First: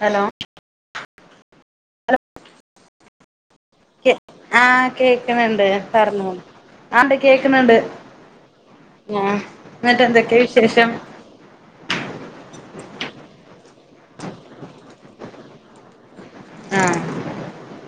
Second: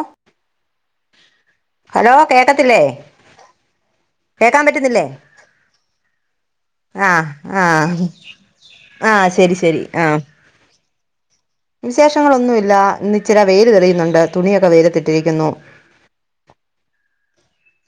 Hello hello കേക്കത്തില്ലേ കേക്കാൻ ആഹ പറ്റുന്നില്ലേ കേക്കണണ്ട് പറഞ്ഞോ ആ ആണ്ട് ആ കേക്കണണ്ട്. ആ മ്മ് ശരി ന്നിട്ടെന്തൊക്കെ വിശേഷം വിശേഷങ്ങളൊന്നുഇല്ല ഇന്ന് ഇച്ചിര വെയില് തെളിയുന്നുണ്ട് തുണിയൊക്കെ വെയിലത്തിട്ടിരിക്കുന്നു ആഹ്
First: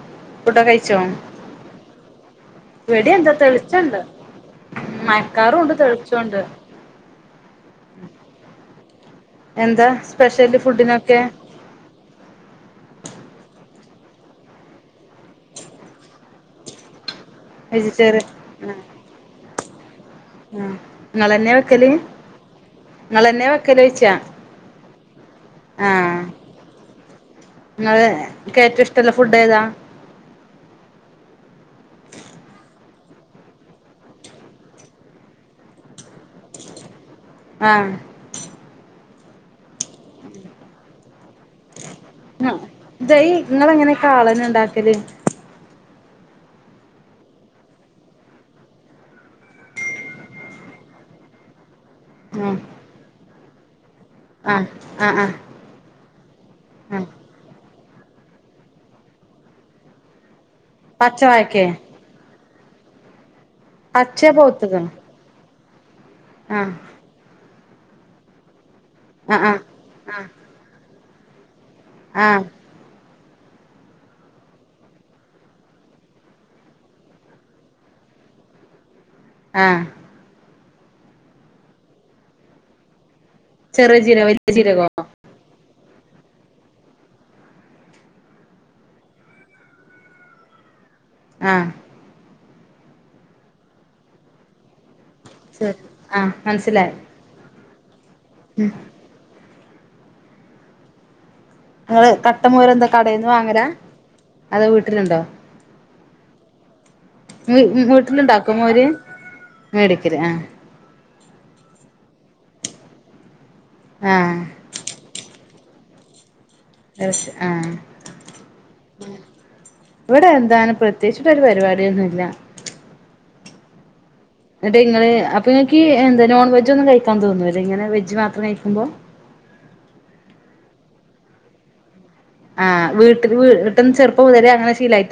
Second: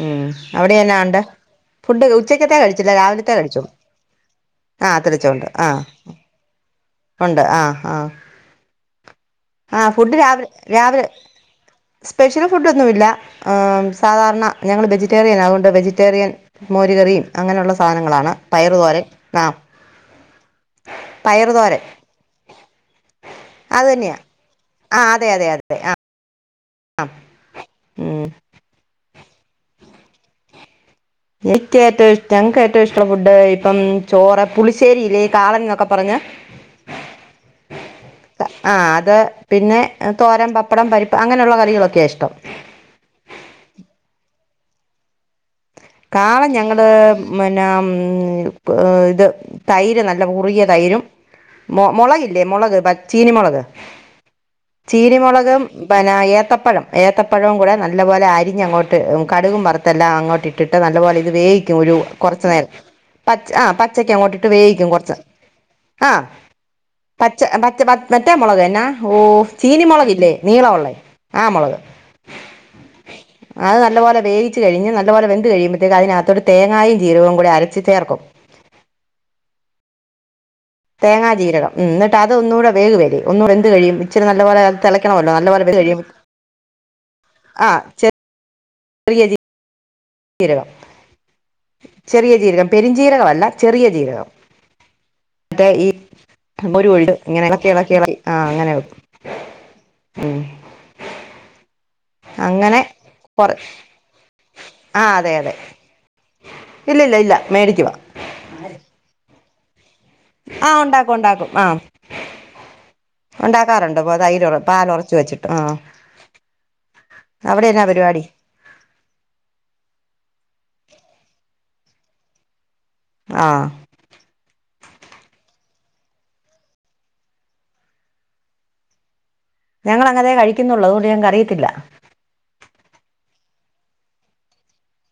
ഉം ഫുഡൊക്കെ അവിടെന്ന കഴിച്ചോ ഉണ്ട് ഫുഡ് ഉച്ചക്കത്ത കഴിച്ചില്ല ഇവിടെ എന്താ രാവിലത്തെ കഴിച്ചു തെളിച്ചണ്ട് ആ തിരിച്ചോണ്ട് ആ മഴക്കാറുണ്ട് തെളിച്ചോണ്ട് ഉണ്ട് ആ ആ ആ എന്താ ഫുഡ് രാവിലെ സ്പെഷ്യല് രാവിലെ ഫുഡിനൊക്കെ സ്പെഷ്യൽ ഫുഡോന്നുമില്ല ആം സ് സാധാരണ ഞങ്ങൾ വെജിറ്റേറിയന അതുകൊണ്ട് വെജിറ്റേറിയൻ മോര് കറിയും അങ്ങനൊള്ള വെജിറ്റേറിയൻ സാനങ്ങളാണ് പയറുതോരൻ ആം ആ നിങ്ങളന്നെ വെക്കല് ഇങ്ങളന്നെ അത് വെക്കലോച്ച തന്നെയാണ് ആ അതെ അതെ അതെ ആ ആഹ് ങ്ങള് ഉം കേറ്റോം ഷ്റ്റോള്ള ഫുഡേതാ ത്ര ഫുഡ് ഇപ്പം ചോറെ പുളിശ്ശേരില്ലേ കാളൻ ന്നൊക്കെ പറഞ്ഞ് ആഹ് ആ അത് പിന്നെ തോരം പപ്പടം പരിപ്പ് അങ്ങനൊള്ള കറികള് ആ ജയ് ഇങ്ങളെങ്ങനാ കാളൻ ണ്ടാക്കല് കാളൻഞങ്ങള് പിന്നാ മ് ഇത് തൈര് നല്ലകുറുകിയ തൈരും ഉ [inaudible] മു മുളകില്ലേ മുളക് പച് ചീനി മുളക് ആഹ് ആഹ് ചീരി ആഹ് മൊളകും പന ഏത്തപ്പഴം ആഹ് ഏത്തപ്പഴവും കൂടെ ന ല്ലപോലെ അരിഞ്ഞങ്ങോട്ട് കടുകും വറത്തെല്ലാം അങ്ങോട്ട് ഇട്ടിട്ട് നല്ലപോലെ ഇത് പച്ചവായക്കേ വേവിക്കും ഒരു കുറച്ച് നേര പച് ആ പച്ചേ പച്ചക്കങ്ങോട്ടിട്ട് വേവിക്കും പൗത്ത്ക്ക്ണ് കുറച്ച് ആ ആഹ് പച് പച് മറ്റ് മറ്റേ മുളക് എന്നാ ഓ ആഹ് ആഹ് ചീനി ആഹ് മുളകില്ലേ നീള ഉള്ളേ ആ മുളക് ആഹ് അ നല്ലപോലെ വേവിച്ച് കഴി ഞ്ഞ്നല്ലപോലെ വെൻ ന്ത് കഴിമ്പത്തെക്കും അതിനതൊട്ട് തേങ്ങായും ജീരകവും അരച്ച് ചേർക്കും ആ തേങ്ങാ ജീരകം ഉം എന്നിട്ട് അതൊന്നുകൂടെ വേവു വേലെ ഒന്നു വെന്ത് ചെറിയ കഴിയുമ്പോ ഇച്ചിരി ജീരകം വലിയ നല്ലപോലെ ജീരകോ തെളക്കണവല്ലോ നല്ലപോലെ വെന്ത് കഴിയുമ്പോ ആ ചെ റിയ ജീ രകം ആഹ് ചെറിയ ജീരകം പെരിഞ്ജീരകവല്ല ചെറിയ ജീരകം റ്റേ ശരി ഈ ആഹ് മനസ്സിലായി മരുകൊണ്ട് ഇങ്ങനെ എളക്കിഎളക്കി കേള ആഹ അങ്ങനെ വക്കും നിങ്ങള് കട്ടമോര് അങ്ങനെ എന്താ കടേന്ന് കൊറ വാങ്ങലാ അതോ ആ വീട്ടിലുണ്ടോ അതെ അതെ ഇല്ല ഇല്ല ഇല്ല വീ മേടിക്കുവാ വീട്ടിലുണ്ടാക്കോ മോര് മേടിക്കല് ആഹ് ആ് ഉണ്ടാക്കും ഉണ്ടാക്കും ആഹ ഉണ്ടാക്കാറുണ്ട് അപ്പ ആഹ് തൈര് പാലൊറച്ച് വെച്ചിട്ട് ആ അവിടെ ആഹ എന്നാ പരിപാടി ഇവിടെ ന്താണ് പ്രതേച്ചിട്ടൊരു പരിപാടിയൊന്നുല്ല ആ എന്നട്ട് നിങ്ങള് അപ്പൊ നിങ്ങക്ക് എന്താ നോൺ വെജ് ഒന്നും കഴിക്കാൻ തോന്നൂല്ല ഇങ്ങനെ വെജ് മാത്രം കഴിക്കുമ്പോ [inaudible] ഞങ്ങളെങ്ങനെ കഴിക്കുന്നുള്ളു അതോണ്ട് ഞങ്ങക്ക് അറിയത്തില്ല ആഹ് വീട്ടില്‌ വീട്ടന്ന് ചെറുപ്പം മുതലേ അങ്ങനെ ശീലായി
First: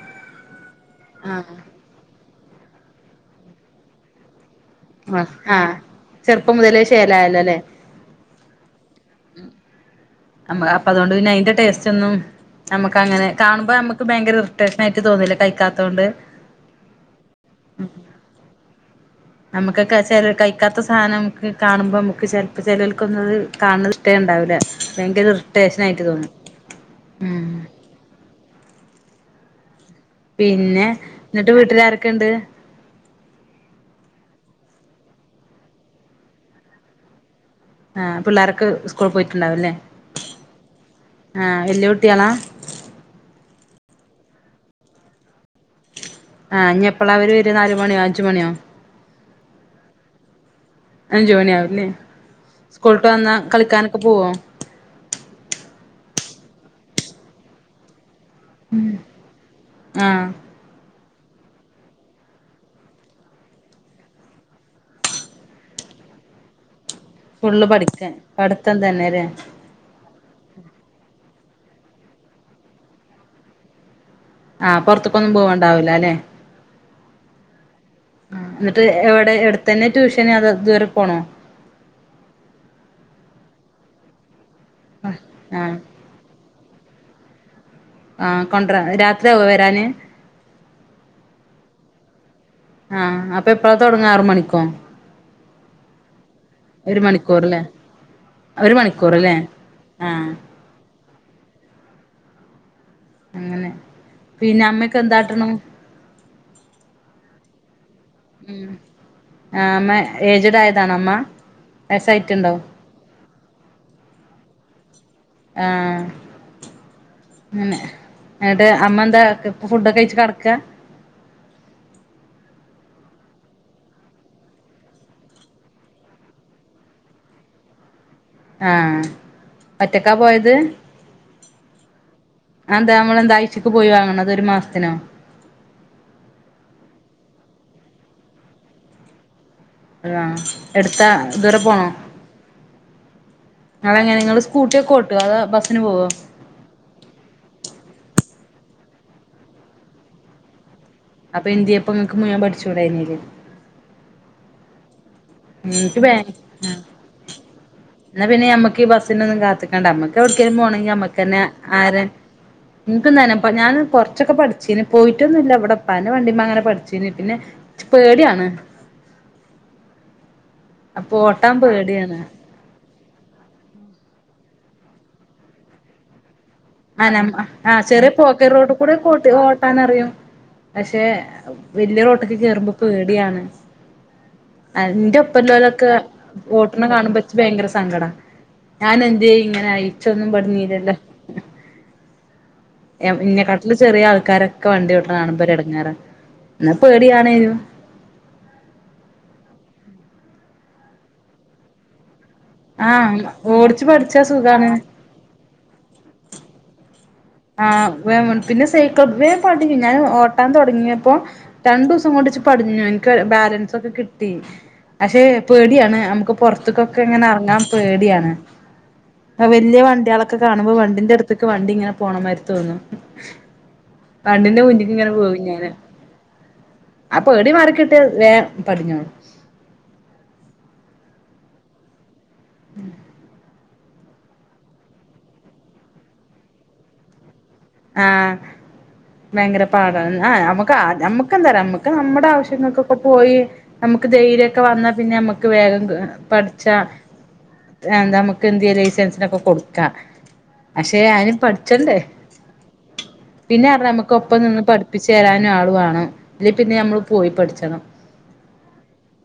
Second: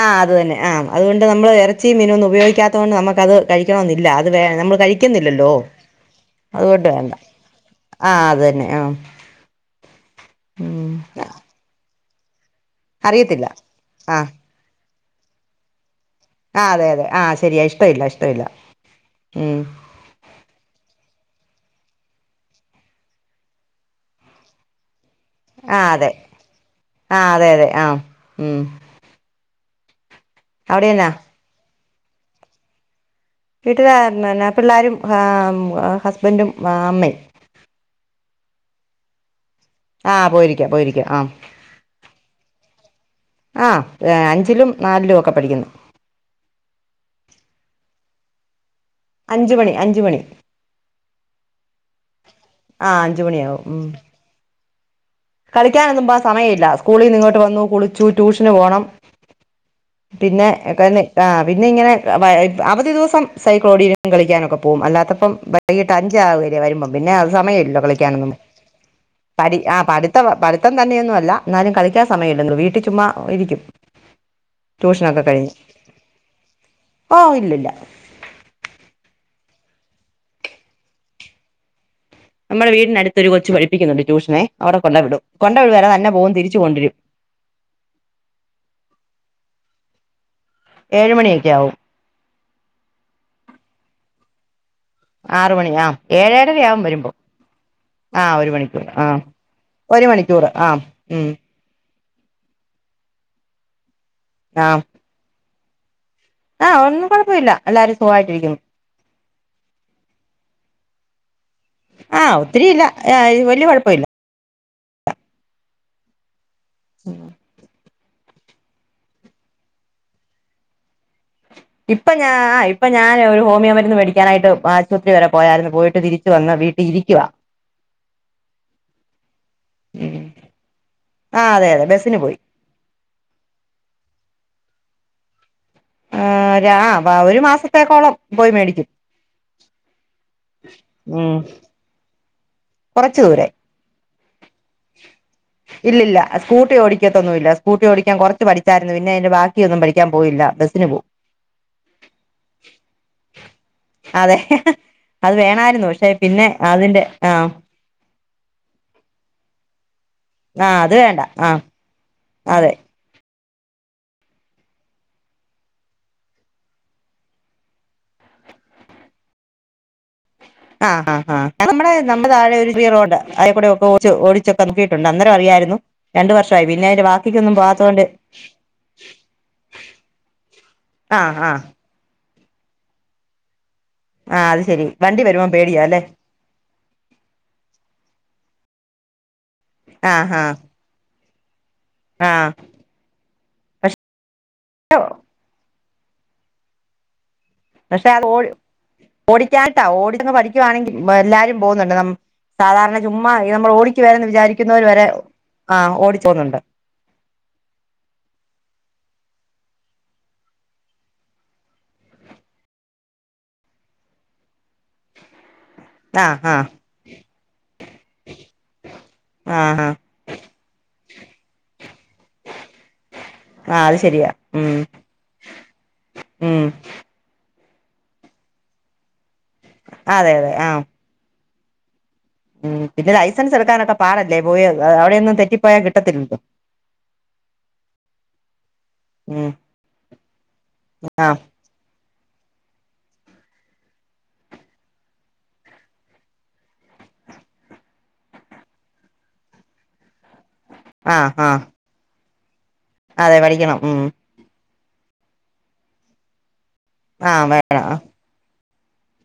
ആഹ് അത് തന്നെ ആഹ അതുകൊണ്ട് നമ്മള് ആഹ് ഇറച്ചിയും മീനും ഒന്ന് ഉപയോഗി കാത്തൊണ്ട് നമ്മക്കത് കഴിക്കണോന്നില്ല അത് വെൻ നമ്മ ആ കഴിക്കുന്നില്ലല്ലോ ആഹ് ചെറുപ്പം മുതലേ അതുകൊണ്ട് വേണ്ട ശേലായല്ലോല്ലേ ആ അത് തന്നെ ആ [inaudible] നമ്മ അപ്പൊ ഉം അതുകൊണ്ട് പിന്നെ അയിന്റെ ടേസ്റ്റ് ഒന്നും നമ്മുക്ക് അങ്ങനെ അറിയത്തില്ല കാണുമ്പോ നമ്മക്ക് ആ ഭയങ്കര ഇറിറ്റേഷ് ട്ട് തോന്നുന്നില്ല കൈക്കാത്തത് കൊണ്ട് ആ അതെ അതെ ആഹ് ശരിയാ ഇഷ്ടഇല്ല ഇഷ്ടഇല്ല നമുക്കക്കെ [unintelligible] കഴിക്കാത്ത സാധനം നമുക് കാണുമ്പോ നമുക്ക് ചിലപ്പോ ചിലവൾക്കൊന്നത് കാണ ഇ്ടേ ഉണ്ടാവില്ല. ഭയങ്കര ആ റിട്ടേഷൻ ആയിട്ട് അതെ തോന്നും ആ ഉ അതെ അതെ ആ ഉം പിന്നെ അവിടെന്നാ എന്നിട്ട് വീട്ടില ആരൊക്കെുണ്ട്. വീട്ടില പിന്ന പിള്ളേരും ഹസ്ബൻറും അമ്മയും പിള്ളർക്കെ സ്കൂൾ പോയിട്ട് ആഹ പോയിരിക്കാം പോയിരിക്കാം ആഹ ആ വല്യ കുട്ടികളാ ആഹ അഞ്ചിലും നാലിലും ഒക്കെ പഠിക്കുന്നു. ആഹ ഇനി എപ്പള അവര് വര നാല് മണിയോ അഞ്ച് മണിയോ? അഞ്ച് മണി അഞ്ച് മണി അഞ്ച് മണിയാവുംല്ലേ ആ സ്കൂളിട്ട് അഞ്ച് വന്നാ മണിയാവും ഉം കളിക്കാനൊക്കെ പോവോ കളിക്കാനൊന്നുമ്പാ സമയമല്ല സ്കൂളിൽ നിങ്ങോട്ട് വന്നു കുളിച്ചു ട്യൂഷന് പോകണം ആഹ് പിന്നെ [unintelligible] ആ പിന്ന ഇങ്ങനെ അവധിദിവസം സൈക്കിൾ ഓടിക്കാനും കളിക്കാനും ഒക്കെ പോകും അല്ലാത്തപ്പം വൈകിട്ട് അഞ്ച് വരുമ്പോ പിന്നെ അത് ഫുള്ള് സമയമല്ലോ പഠിക്കാൻ കളിക്കാനൊന്ന പഠിത്തം തന്നെല്ലേ പ ആ പഠി പഠിത്തം തന്നെയൊന്നും അല്ല എന്നാലും കളിക്കാൻ സമയമല്ലോ വീട്ടിൽ ചുമ്മാ ഇരിക്കും. ആഹ ട്യൂഷനൊക്കെ പുറത്തക്കൊന്നും കഴിഞ്ഞ് പോവണ്ടാവൂല അല്ലെ ഓ ഇല്ലില്ല എന്നിട്ട് എവിടെ എവിടത്തന്നെ ട്യൂഷന് അത ദൂരെ പോണോ നമ്മുടെ വീടിനടുത്തൊ കൊച്ച് പഠിപ്പിക്കുന്നുണ്ട് ട്യൂഷനെവിടെ കൊണ്ട വിട കൊണ്ട ആഹ് വിടും വല്ല തന്നെ പോകും തിരി കൊണ്ടിരും ആഹ കൊണ്ട രാത്രിയാക വരാന് ഏഴ് മണിയൊക്കെ ആവും ആഹ അപ്പൊ എപ്പഴാ തുടങ്ങ ആറ് മണിക്കൊ ആറ മണി ആ ഏഴേഴരയാകൻ ഒരു വരുമ്പോ മണിക്കൂറല്ലേ ആഹ ഒരു മണിക്കൂർ ആഹ ഒരു ആഹ് മണിക്കൂർ ആഹ് ഉം അങ്ങനെ പിന്നെ ആ അമ്മക്ക എന്താട്ടണം ആ ഒന്നും കുഴപ്പമില്ല എല്ലാരും സുഖമായിട്ടിരിക്കു ആ അമ്മ ഏജ്ഡ് ആയതാണ അമ്മ ആഹ വയസായിട്ടുണ്ടോ ഒത്തിരി ഇല്ല വലിയ കുഴപ്പമില്ല ആഹ പിന്നെ എന്നിട്ട് അമ്മ എന്താ ഇപ്പ ഫുഡൊക്കെ കഴച്ച് കടക്ക ഇപ്പൊ ഞാ ആ ഇപ്പൊ ഞാൻ ഒരു ഹോമിയോ മരുന്ന് മേടിക്കാനായിട്ട് ആശുപത്രി വരെ പോയായിരുന്നു പോയിട്ട് തിരിച്ചു വന്ന് വീട്ടിൽ ഇരിക്കുവാ ആ ആഹ ഒറ്റക്കാ ഉം പോയത് ആ അതെ അതെ ബസിന് പോയി അന്താ നമ്മളെന്താഴ്ച്ചക്ക് പോയി വാങ്ങണ അത് ഒരു മാസത്തിനോ ആ രാ വ ഒരു മാസത്തേക്കോളം പോയി മേടിക്കും അതാ എടുത്താ ഉം ദൂരെ പോണോ കുറച്ചു ദൂരെ നിങ്ങളെങ്ങനെ നിങ്ങള് സ്കൂട്ടിയൊക്കെ ഓട്ടോ അതോ ബസ്സിന് പോവോ ഇല്ലില്ല സ്കൂട്ടി ഓടിക്കത്തൊന്നുമല്ല സ്കൂട്ടി ഓടിക്കാൻ കൊറച്ച് പഠി ഠിച്ചാരുന്നു പിന്നെതിന്റെ ബാക്കിയൊന്നും പഠിക്കാൻ പോയില്ല ബസിന് പോവും അപ്പൊ എന്ത്യയെപ്പം ങ്ങക്ക് മുങ്ങൻ പഠിച്ചൂടായില്. അതെ അത് വേണായിരുന്നു പക്ഷെ ആഹ് പിന്നെ അതിന്റെ ആഹ എന്നാ പിന്നെ നമ്മക്ക് ഈ ബസ്സിനൊന്നും കാത്തക്കണ്ടമ്മക്ക് [unintelligible] ആഹ് കരുമ്പോണെങ്കിൽ അത് വേണ്ട അമ്മക്കന്നെ ആഹ് ആര അതെ നിനിക്കന്ന അപ്പ ഞാൻ കൊറച്ചൊക്കെ പഠിച്ചേന് പോയിട്ടൊന്നും ഇല്ല ഇവിടെപ്പാ വണ്ടിമ്മ അങ്ങനെ പഠിച്ചേന് പിന്നെ ഇച്ച് പേടിയാണ് ആഹ് അപ്പൊ ആഹ് ആഹ് ഓട്ടാൻ നമ്മടെ പേടിയാണ് നമ്മുടെ താഴെ ഒരു വീടുണ്ട് അയ്ക്കൂടെ ഒക്കെ ഓടിച്ചു ഓടിച്ചൊക്ക നോക്കിയിട്ടുണ്ട് അന്നരം അറിയായിരുന്നു രണ്ട് വർഷം [unintelligible] ആഹ് ചെറിയ പോക്കറ്റ്റോട്ട്ക്കൂടെ ഒക്കെ ഓട്ട് ഓട്ടാനറിയും പക്ഷേ ആഹ് ആഹ് വല്ല്യ റോട്ട്ക്ക് കേറുമ്പൊ പേടിയാണ് ആഹ് അത് ആ ശരി ന്റെ വണ്ടി വരുമ്പോ പേടിയാ ഒപ്പല്ലോലൊക്കെ അല്ലേ വോട്ട്ണ് കാണുമ്പൊ ഇച്ച് ഭയങ്കര സങ്കടാ ഞാൻ എന്തേ ഇങ്ങനെ ആയി ഇച്ചൊന്നും ആഹ് ആഹ് പഠിഞ്ഞീലല്ലോ ആഹ് ഇന്നക്കാട്ടിലും പക്ഷെ ചെറിയ ആൾക്കാരൊക്കെ വണ്ടി ഓട്ടണ കാണുമ്പ ഒരു എടങ്ങേറാ ഇന്നാ പേടിയാണേനൂ പക്ഷെ അത് ഓടി ഓടിക്കാട്ട ഓടിച്ചങ്ങ് പഠിക്കുവാണെങ്കി എല്ലാരും പോവുന്നുണ്ട് നം ആ സാധാരണ ചുമ്മാ നമ്മൾ ഓടിച്ചു ഓടിക്കു പഠിച്ചാ വേലന്ന് സുഖാണ് വിചാരിക്കുന്നവര് വരെ ആഹ് ഓടിച്ചോവ്ന്നുണ്ട്. ആഹ് വേം പിന്നെ സൈക്കൾ വേ പടിം ഞാൻ ഓട്ടാൻ തൊടങ്ങിയപ്പോ രണ്ടൂസം കൊണ്ട് ഇച്ച് പഠിഞ്ഞു എൻക്ക് ബാലൻസ് ഒക്കെ കിട്ടി. പഷേ പേടിയാണ് അമുക്ക് ആഹ് ആഹ് പൊർത്ത്ക്കൊക്കെങ്ങനെ എറങ്ങാൻ പേടിയാണ്. അത് വല്യ ആഹ് ആഹ് വണ്ട്യേളൊക്കെ കാണുമ്പോ വണ്ടിന്റെ അടുത്ത്ക്ക് വണ്ടി ഇങ്ങനെ പോണമാരി തോന്നും ആ അത് ശരിയാ വണ്ടിന്റെ ഉം മുന്ന്ക്ക് ഇങ്ങനെ പോവും ഞാന് ഉം ആ പേടി മാറിക്കിട്ട്യാ വേം പടിഞ്ഞോളും. അതെ അതെ ആഹ് ഉം പിന്നെ ലൈസൻസ് എട്ക്കാനൊ ക്കെ പാടല്ലേ പോയ അവിടെയൊന്നും തെറ്റിപ്പോയാ കിട്ടത്തില്ലല്ലോ. ആഹ് ഉം വയങ്കര പാടാ ആ നമ്മക് ആ നമ്മുക്ക് എന്താറ്യോ നമ്മുക്ക് നമ്മ ടെ ആവശ്യങ്ങക്കൊക്കെ പോയി നമുക്ക് ധൈര്യൊക്കെ വന്നാ പിന്നെ നമ്മുക്ക് വേഗം പഠിച്ചാ എന്താ നമുക്ക് എന്തേയ്യ ലൈസൻസിനൊക്കെ കൊടുക്കാ പക്ഷെ ആ അയിന് ആ പഠിച്ചണ്ടേ. അതെ പിന്നെ പഠിക്കണം പറഞ്ഞ ഉം നമ്മക്ക് ഒപ്പം നിന്ന് പഠി പ്പിച്ചേരാനും ആളു വാണം ല് പിന്നെ നമ്മള് പോയി ആ പഠിച്ചണം. വേണം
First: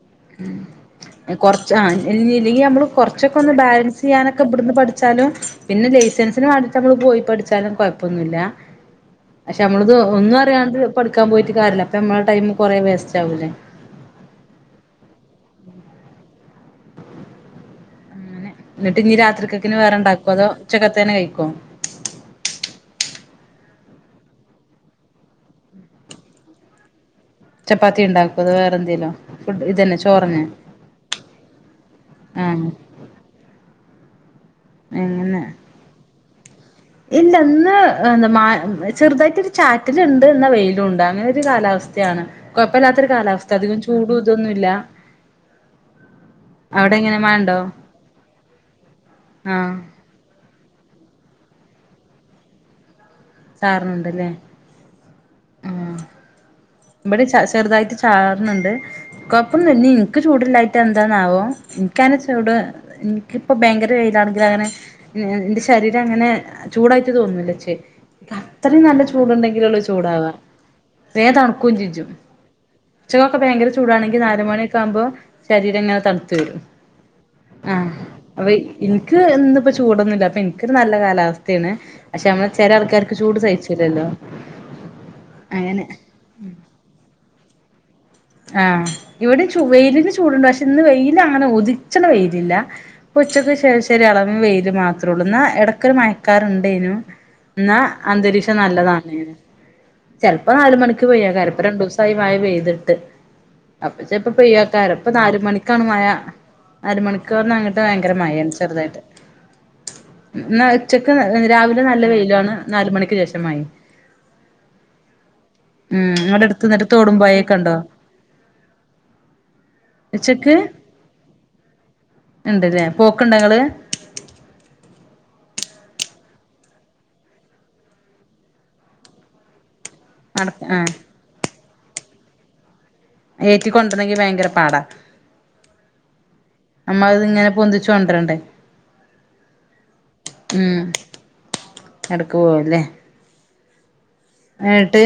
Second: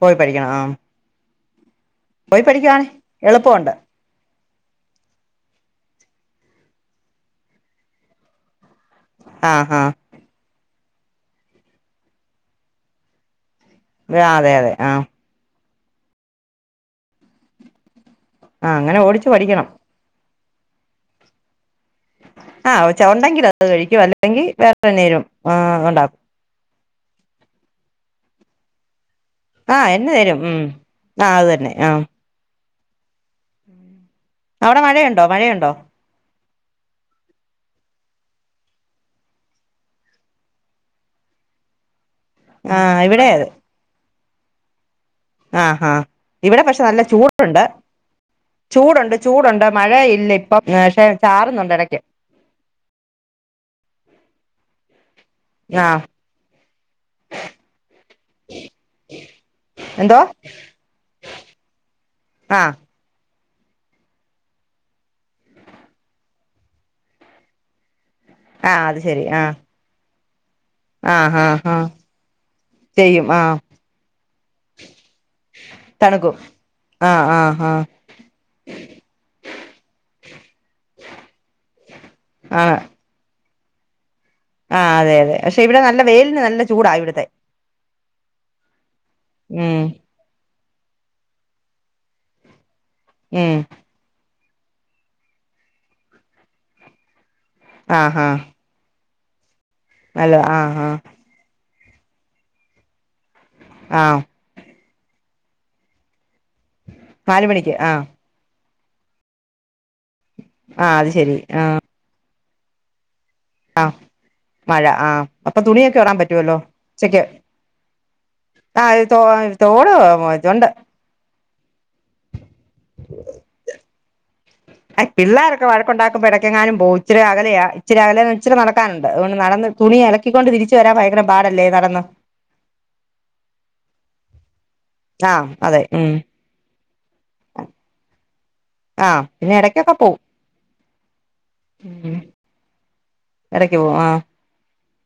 പോയി പഠിക്കണം ആ ഏഹ് കൊറച്ച് ആഹ് ഇല്യെ പോയി ഇല്ലെങ്കി നമ്മള് പഠിക്കുവാണെ കൊറച്ചൊക്കെ ഒന്ന് എളുപ്പമുണ്ട് ബാലൻസ്യ്യാനൊ ക്കെ ഇബ്ട്ന്ന് പഠിച്ചാലും പിന്നെ ലൈസൻസിന് വാണ്ടിട്ട് നമ്മള് പോയി പഠിച്ചാലും കൊഴപ്പൊന്നുല്ല. ആ പക്ഷെ ആ നമ്മളിത് ഒന്നും അറിയാണ്ട് പഠിക്കാൻ പോയിട്ട് കാര്യല്ല അപ്പൊ നമ്മളെ ടൈം കൊറെ വേസ്റ്റ് ആവൂലേ. വേ അതെ അതെ ആഹ് അങ്ങനെ ആ അങ്ങനെ എന്നിട്ട് ഇനി ഓടിച്ചു പഠിക്കണം രാത്രികക്കിനി വേറെണ്ടാക്കോ അതോ ഉച്ചക്കത്തെന്നെ കഴിക്കോ ആ ചോറുണ്ടെങ്കിൽ അത് കഴിക്കും അല്ലെങ്കിൽ വേറെന്തേലും ആ ഉണ്ടാക്കും ചപ്പാത്തി ഉണ്ടാക്കും അത് വേറെ എന്തെങ്കിലും ഫുഡ് ആ ഇതന്നെ എണ്ണ തരും ചോറന്നെ ഉം ആ അത് തന്നെ ആ ആഹ് അവിടെ മഴയുണ്ടോ അങ്ങനെ മഴയുണ്ടോ ഇല്ല ഇന്ന് എന്താ ചെറുതായിട്ടൊരു ചാറ്റിലുണ്ട് എന്ന വെയിലൂണ്ട് അങ്ങനെ ഒരു കാലാവസ്ഥ യാണ് ആ കുഴപ്പമില്ലാത്തൊരു ഇവിടെ അതെ കാലാവസ്ഥ അധികം ചൂടും ഇതൊന്നുല്ല ആ ആഹ് ഇവിടെ പക്ഷെ നല്ല മഴണ്ടോ ചൂടുണ്ട് ചൂടുണ്ട് ചൂടുണ്ട് ആഹ് മഴ ഇല്ല ഇപ്പം ചാറുന്നുണ്ട് ഇടക്ക് ചാറണുണ്ടല്ലേ ആഹ് ഇവിടെ ച ചെറുതായിട്ട് ചാർണണ്ട് കൊഴപ്പൊന്നുല്ല എനിക്ക് എന്തോ ചൂടിലായിട്ട് എന്താന്നാവോ ഇക്കാന് ചൂട് ആഹ് ഇപ്പ ഭയങ്കര വെയിലാണെങ്കിൽ അങ്ങനെ എന്റെ ശരീരം അങ്ങനെ ചൂടായിട്ട് തോനുല്ലച്ചേ ആഹ് അത്രയും അത് നല്ല ശരി ആഹ് ചൂടുണ്ടെങ്കിലുള്ളു ചൂടാവാ ആഹ് ഹാ കൊഞ്ചിച്ചു ഉച്ചകൊക്കെ ഭയങ്കര ചൂടാണെങ്കിൽ നാല് മണിയൊക്കെ ആകുമ്പോ ശരീരം ഇങ്ങനെ തണുത്ത് തണുക്കും വരും ആഹ് ആഹ് ആ ആഹ് അപ്പൊ ഇൻക്ക് ഇന്ന് ഇപ്പോ ചൂടൊന്നുല്ല അപ്പൊ ഇൻക്ക് നല്ല കാലാവസ്ഥയാണ് പക്ഷെ നമ്മള് ചെല ആൾക്കാർക്ക് ചൂട് സഹിച്ചുല്ലല്ലോ ആ അതെ അതെ പക്ഷെ ഇവിടെ നല്ല വെയിലിന് നല്ല ചൂടാ ഇവിടത്തെ ആ ഇവിടെയും വെയിലിന് ചൂടുണ്ട് പക്ഷെ ഇന്ന് വെയിലാണ് ഉദിച്ചണ വെയിലില്ല ഉച്ചക്ക് ഉം ശേഷം ഒരു എളം വെയില് മാത്രള്ളു എന്ന എടക്ക് ഒരു മഴക്കാറുണ്ടേനു എന്നാ ആഹ് ആഹ് അന്തരീക്ഷം നല്ലതാണെനു നല്ല ചെലപ്പോ നാല് ആഹ് ആഹ് മണിക്ക് പെയ്യകാരം പ്പ രണ്ടു ദിസായി മഴ പെയ്തിട്ട് അപ്പ ആഹ് ചെപ്പ പെയ്യക്കാരപ്പ നാല് മണിക്കാണ് മഴ നാല് അരമണിക്കൂറിന് മണിക്ക് അങ്ങിട്ട് ആഹ് ഭയങ്കര മയാണ് ചെറുതായിട്ട് എന്ന ആഹ് അത് ഉച്ചക്ക് ശരി രാവിലെ നല്ല വെയിലാണ് നാല് മണിക്ക് ശേഷം മഴയും ആ മഴ ആഹ അപ്പൊ തുണിയൊക്കെ ഉം ഓറാൻ നിങ്ങടെ പറ്റുവല്ലോ അടുത്ത് എന്നിട്ട് തോടും ഉച്ചക്ക് പൊഴയൊക്കെ ഉണ്ടോ ആ ത് തോ തോട് ഇതൊണ്ട് ഉണ്ട്ല്ലേ പോക്ക്ണ്ടങ്ങള് അ പിള്ളോരക്ക വഴക്കണ്ടാക്കുമ്പോ ഇടയ്ക്കങ്ങാനും പോ ഇച്ചിരി അകലെയ ഇച്ചരി അകല ഇച്ചിരി നടക്കാനുണ്ട് അണ്ട് നടന്ന് തുണി നട അലക്കിക്കൊണ്ട് തിരിച്ചു ആഹ് വരാൻ ഭയക്കണം പാടല്ലേ നടന്ന് ഏറ്റികൊണ്ടരെങ്കി ഭയങ്കര പാടാ ആഹ് അതെ ഉം നമ്മത് ഇങ്ങനെ പൊന്തിച്ചോണ്ടരണ്ടേ ആ പിന്നെ ഇടക്കൊക്കെ പോവും ഉം എടക്ക് പോവുല്ലേ ആ ട്ട്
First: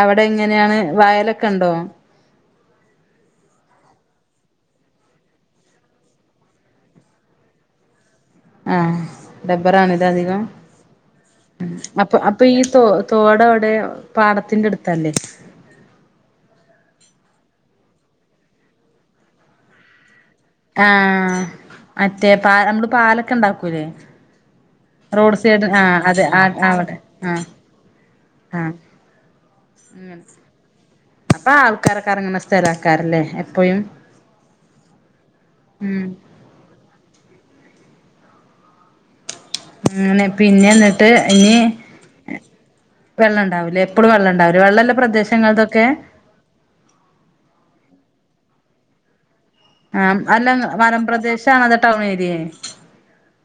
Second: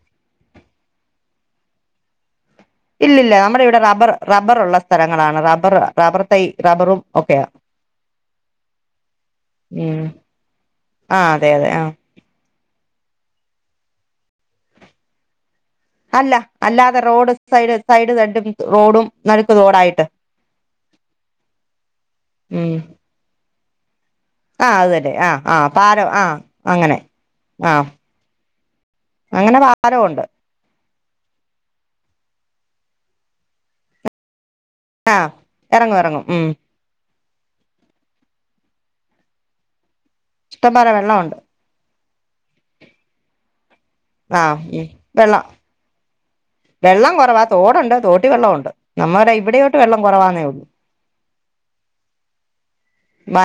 അവിടെ എങ്ങനെയാണ് വയലൊക്കെ ഉണ്ടോ ഇല്ലല്ല നമ്മുടെ ഇവിടെ റബ്ബർ റബ്ബർ ഉള്ള സ്ഥലങ്ങളാണ് റബ്ബർ റബ്ബർ തൈ റബ്ബറും ഒക്കെയ ആ ഉം ഡറബ്ബറാണല്ലേ അധികം ആഹ് അതെ അതെ ആഹ് അപ്പൊ അപ്പൊ ഈ തോ തോട അവിടെ പാടത്തിന്റെ അടുത്തല്ലേ അല്ല അല്ലാതെ റോഡ് സൈഡ് സൈഡ് സഡും റോഡും നടുക്കും തോഡായിട്ട് ആ മറ്റേ പ ഉം നമ്മള് പാലൊക്കെ ഉണ്ടാക്കൂല്ലേ ആഹ് അതല്ലെ ആ ആഹ് പാലം ആ അവിടെ അങ്ങനെ ആഹ് ആ ആഹ് അങ്ങനെ അങ്ങനെ ഭാരമുണ്ട് അപ്പൊ ആൾക്കാരൊക്കെ ഇറങ്ങുന്ന സ്ഥലക്കാാരല്ലേ എപ്പയും ആ ഇറങ്ങും ഇറങ്ങും ഉം അങ്ങനെ പിന്നെ ഇഷ്ടം പോലെ എന്നിട്ട് വെള്ളമുണ്ട് ഇനി വെള്ളം ഉണ്ടാവൂലേ എപ്പോളും വെള്ളം ആഹ് ഉണ്ടാവ ഉം വെള്ളംല്ല വെള്ളം പ്രദേശങ്ങളൾക്കെക്കെ വെള്ളം കുറവാ തോടുണ്ട് തോട്ടീ വെള്ളമുണ്ട് നമ്മ ആ അല്ല മലംപ്രദേശാണ അതോ ടൗൺ ഏരിയെ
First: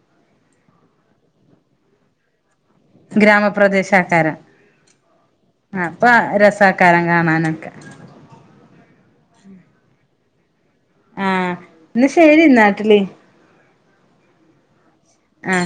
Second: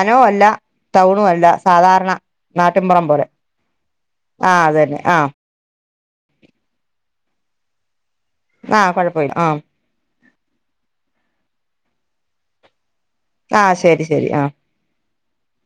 ന അല്ല ടൗണും അല്ല സാധാരണ നാട്ടിപുറം പോലെ ഗ്രാമപ്രദേശക്കാരം ആ അത തന്നെ ആ ഇപ്പ രസക്കാരം കാണാനൊക്കെ ആ കൊഴപ്പമില്ല ആ ആ എന്ന ശരി നാട്ടില് ആ ശരി ശരി ആ ആ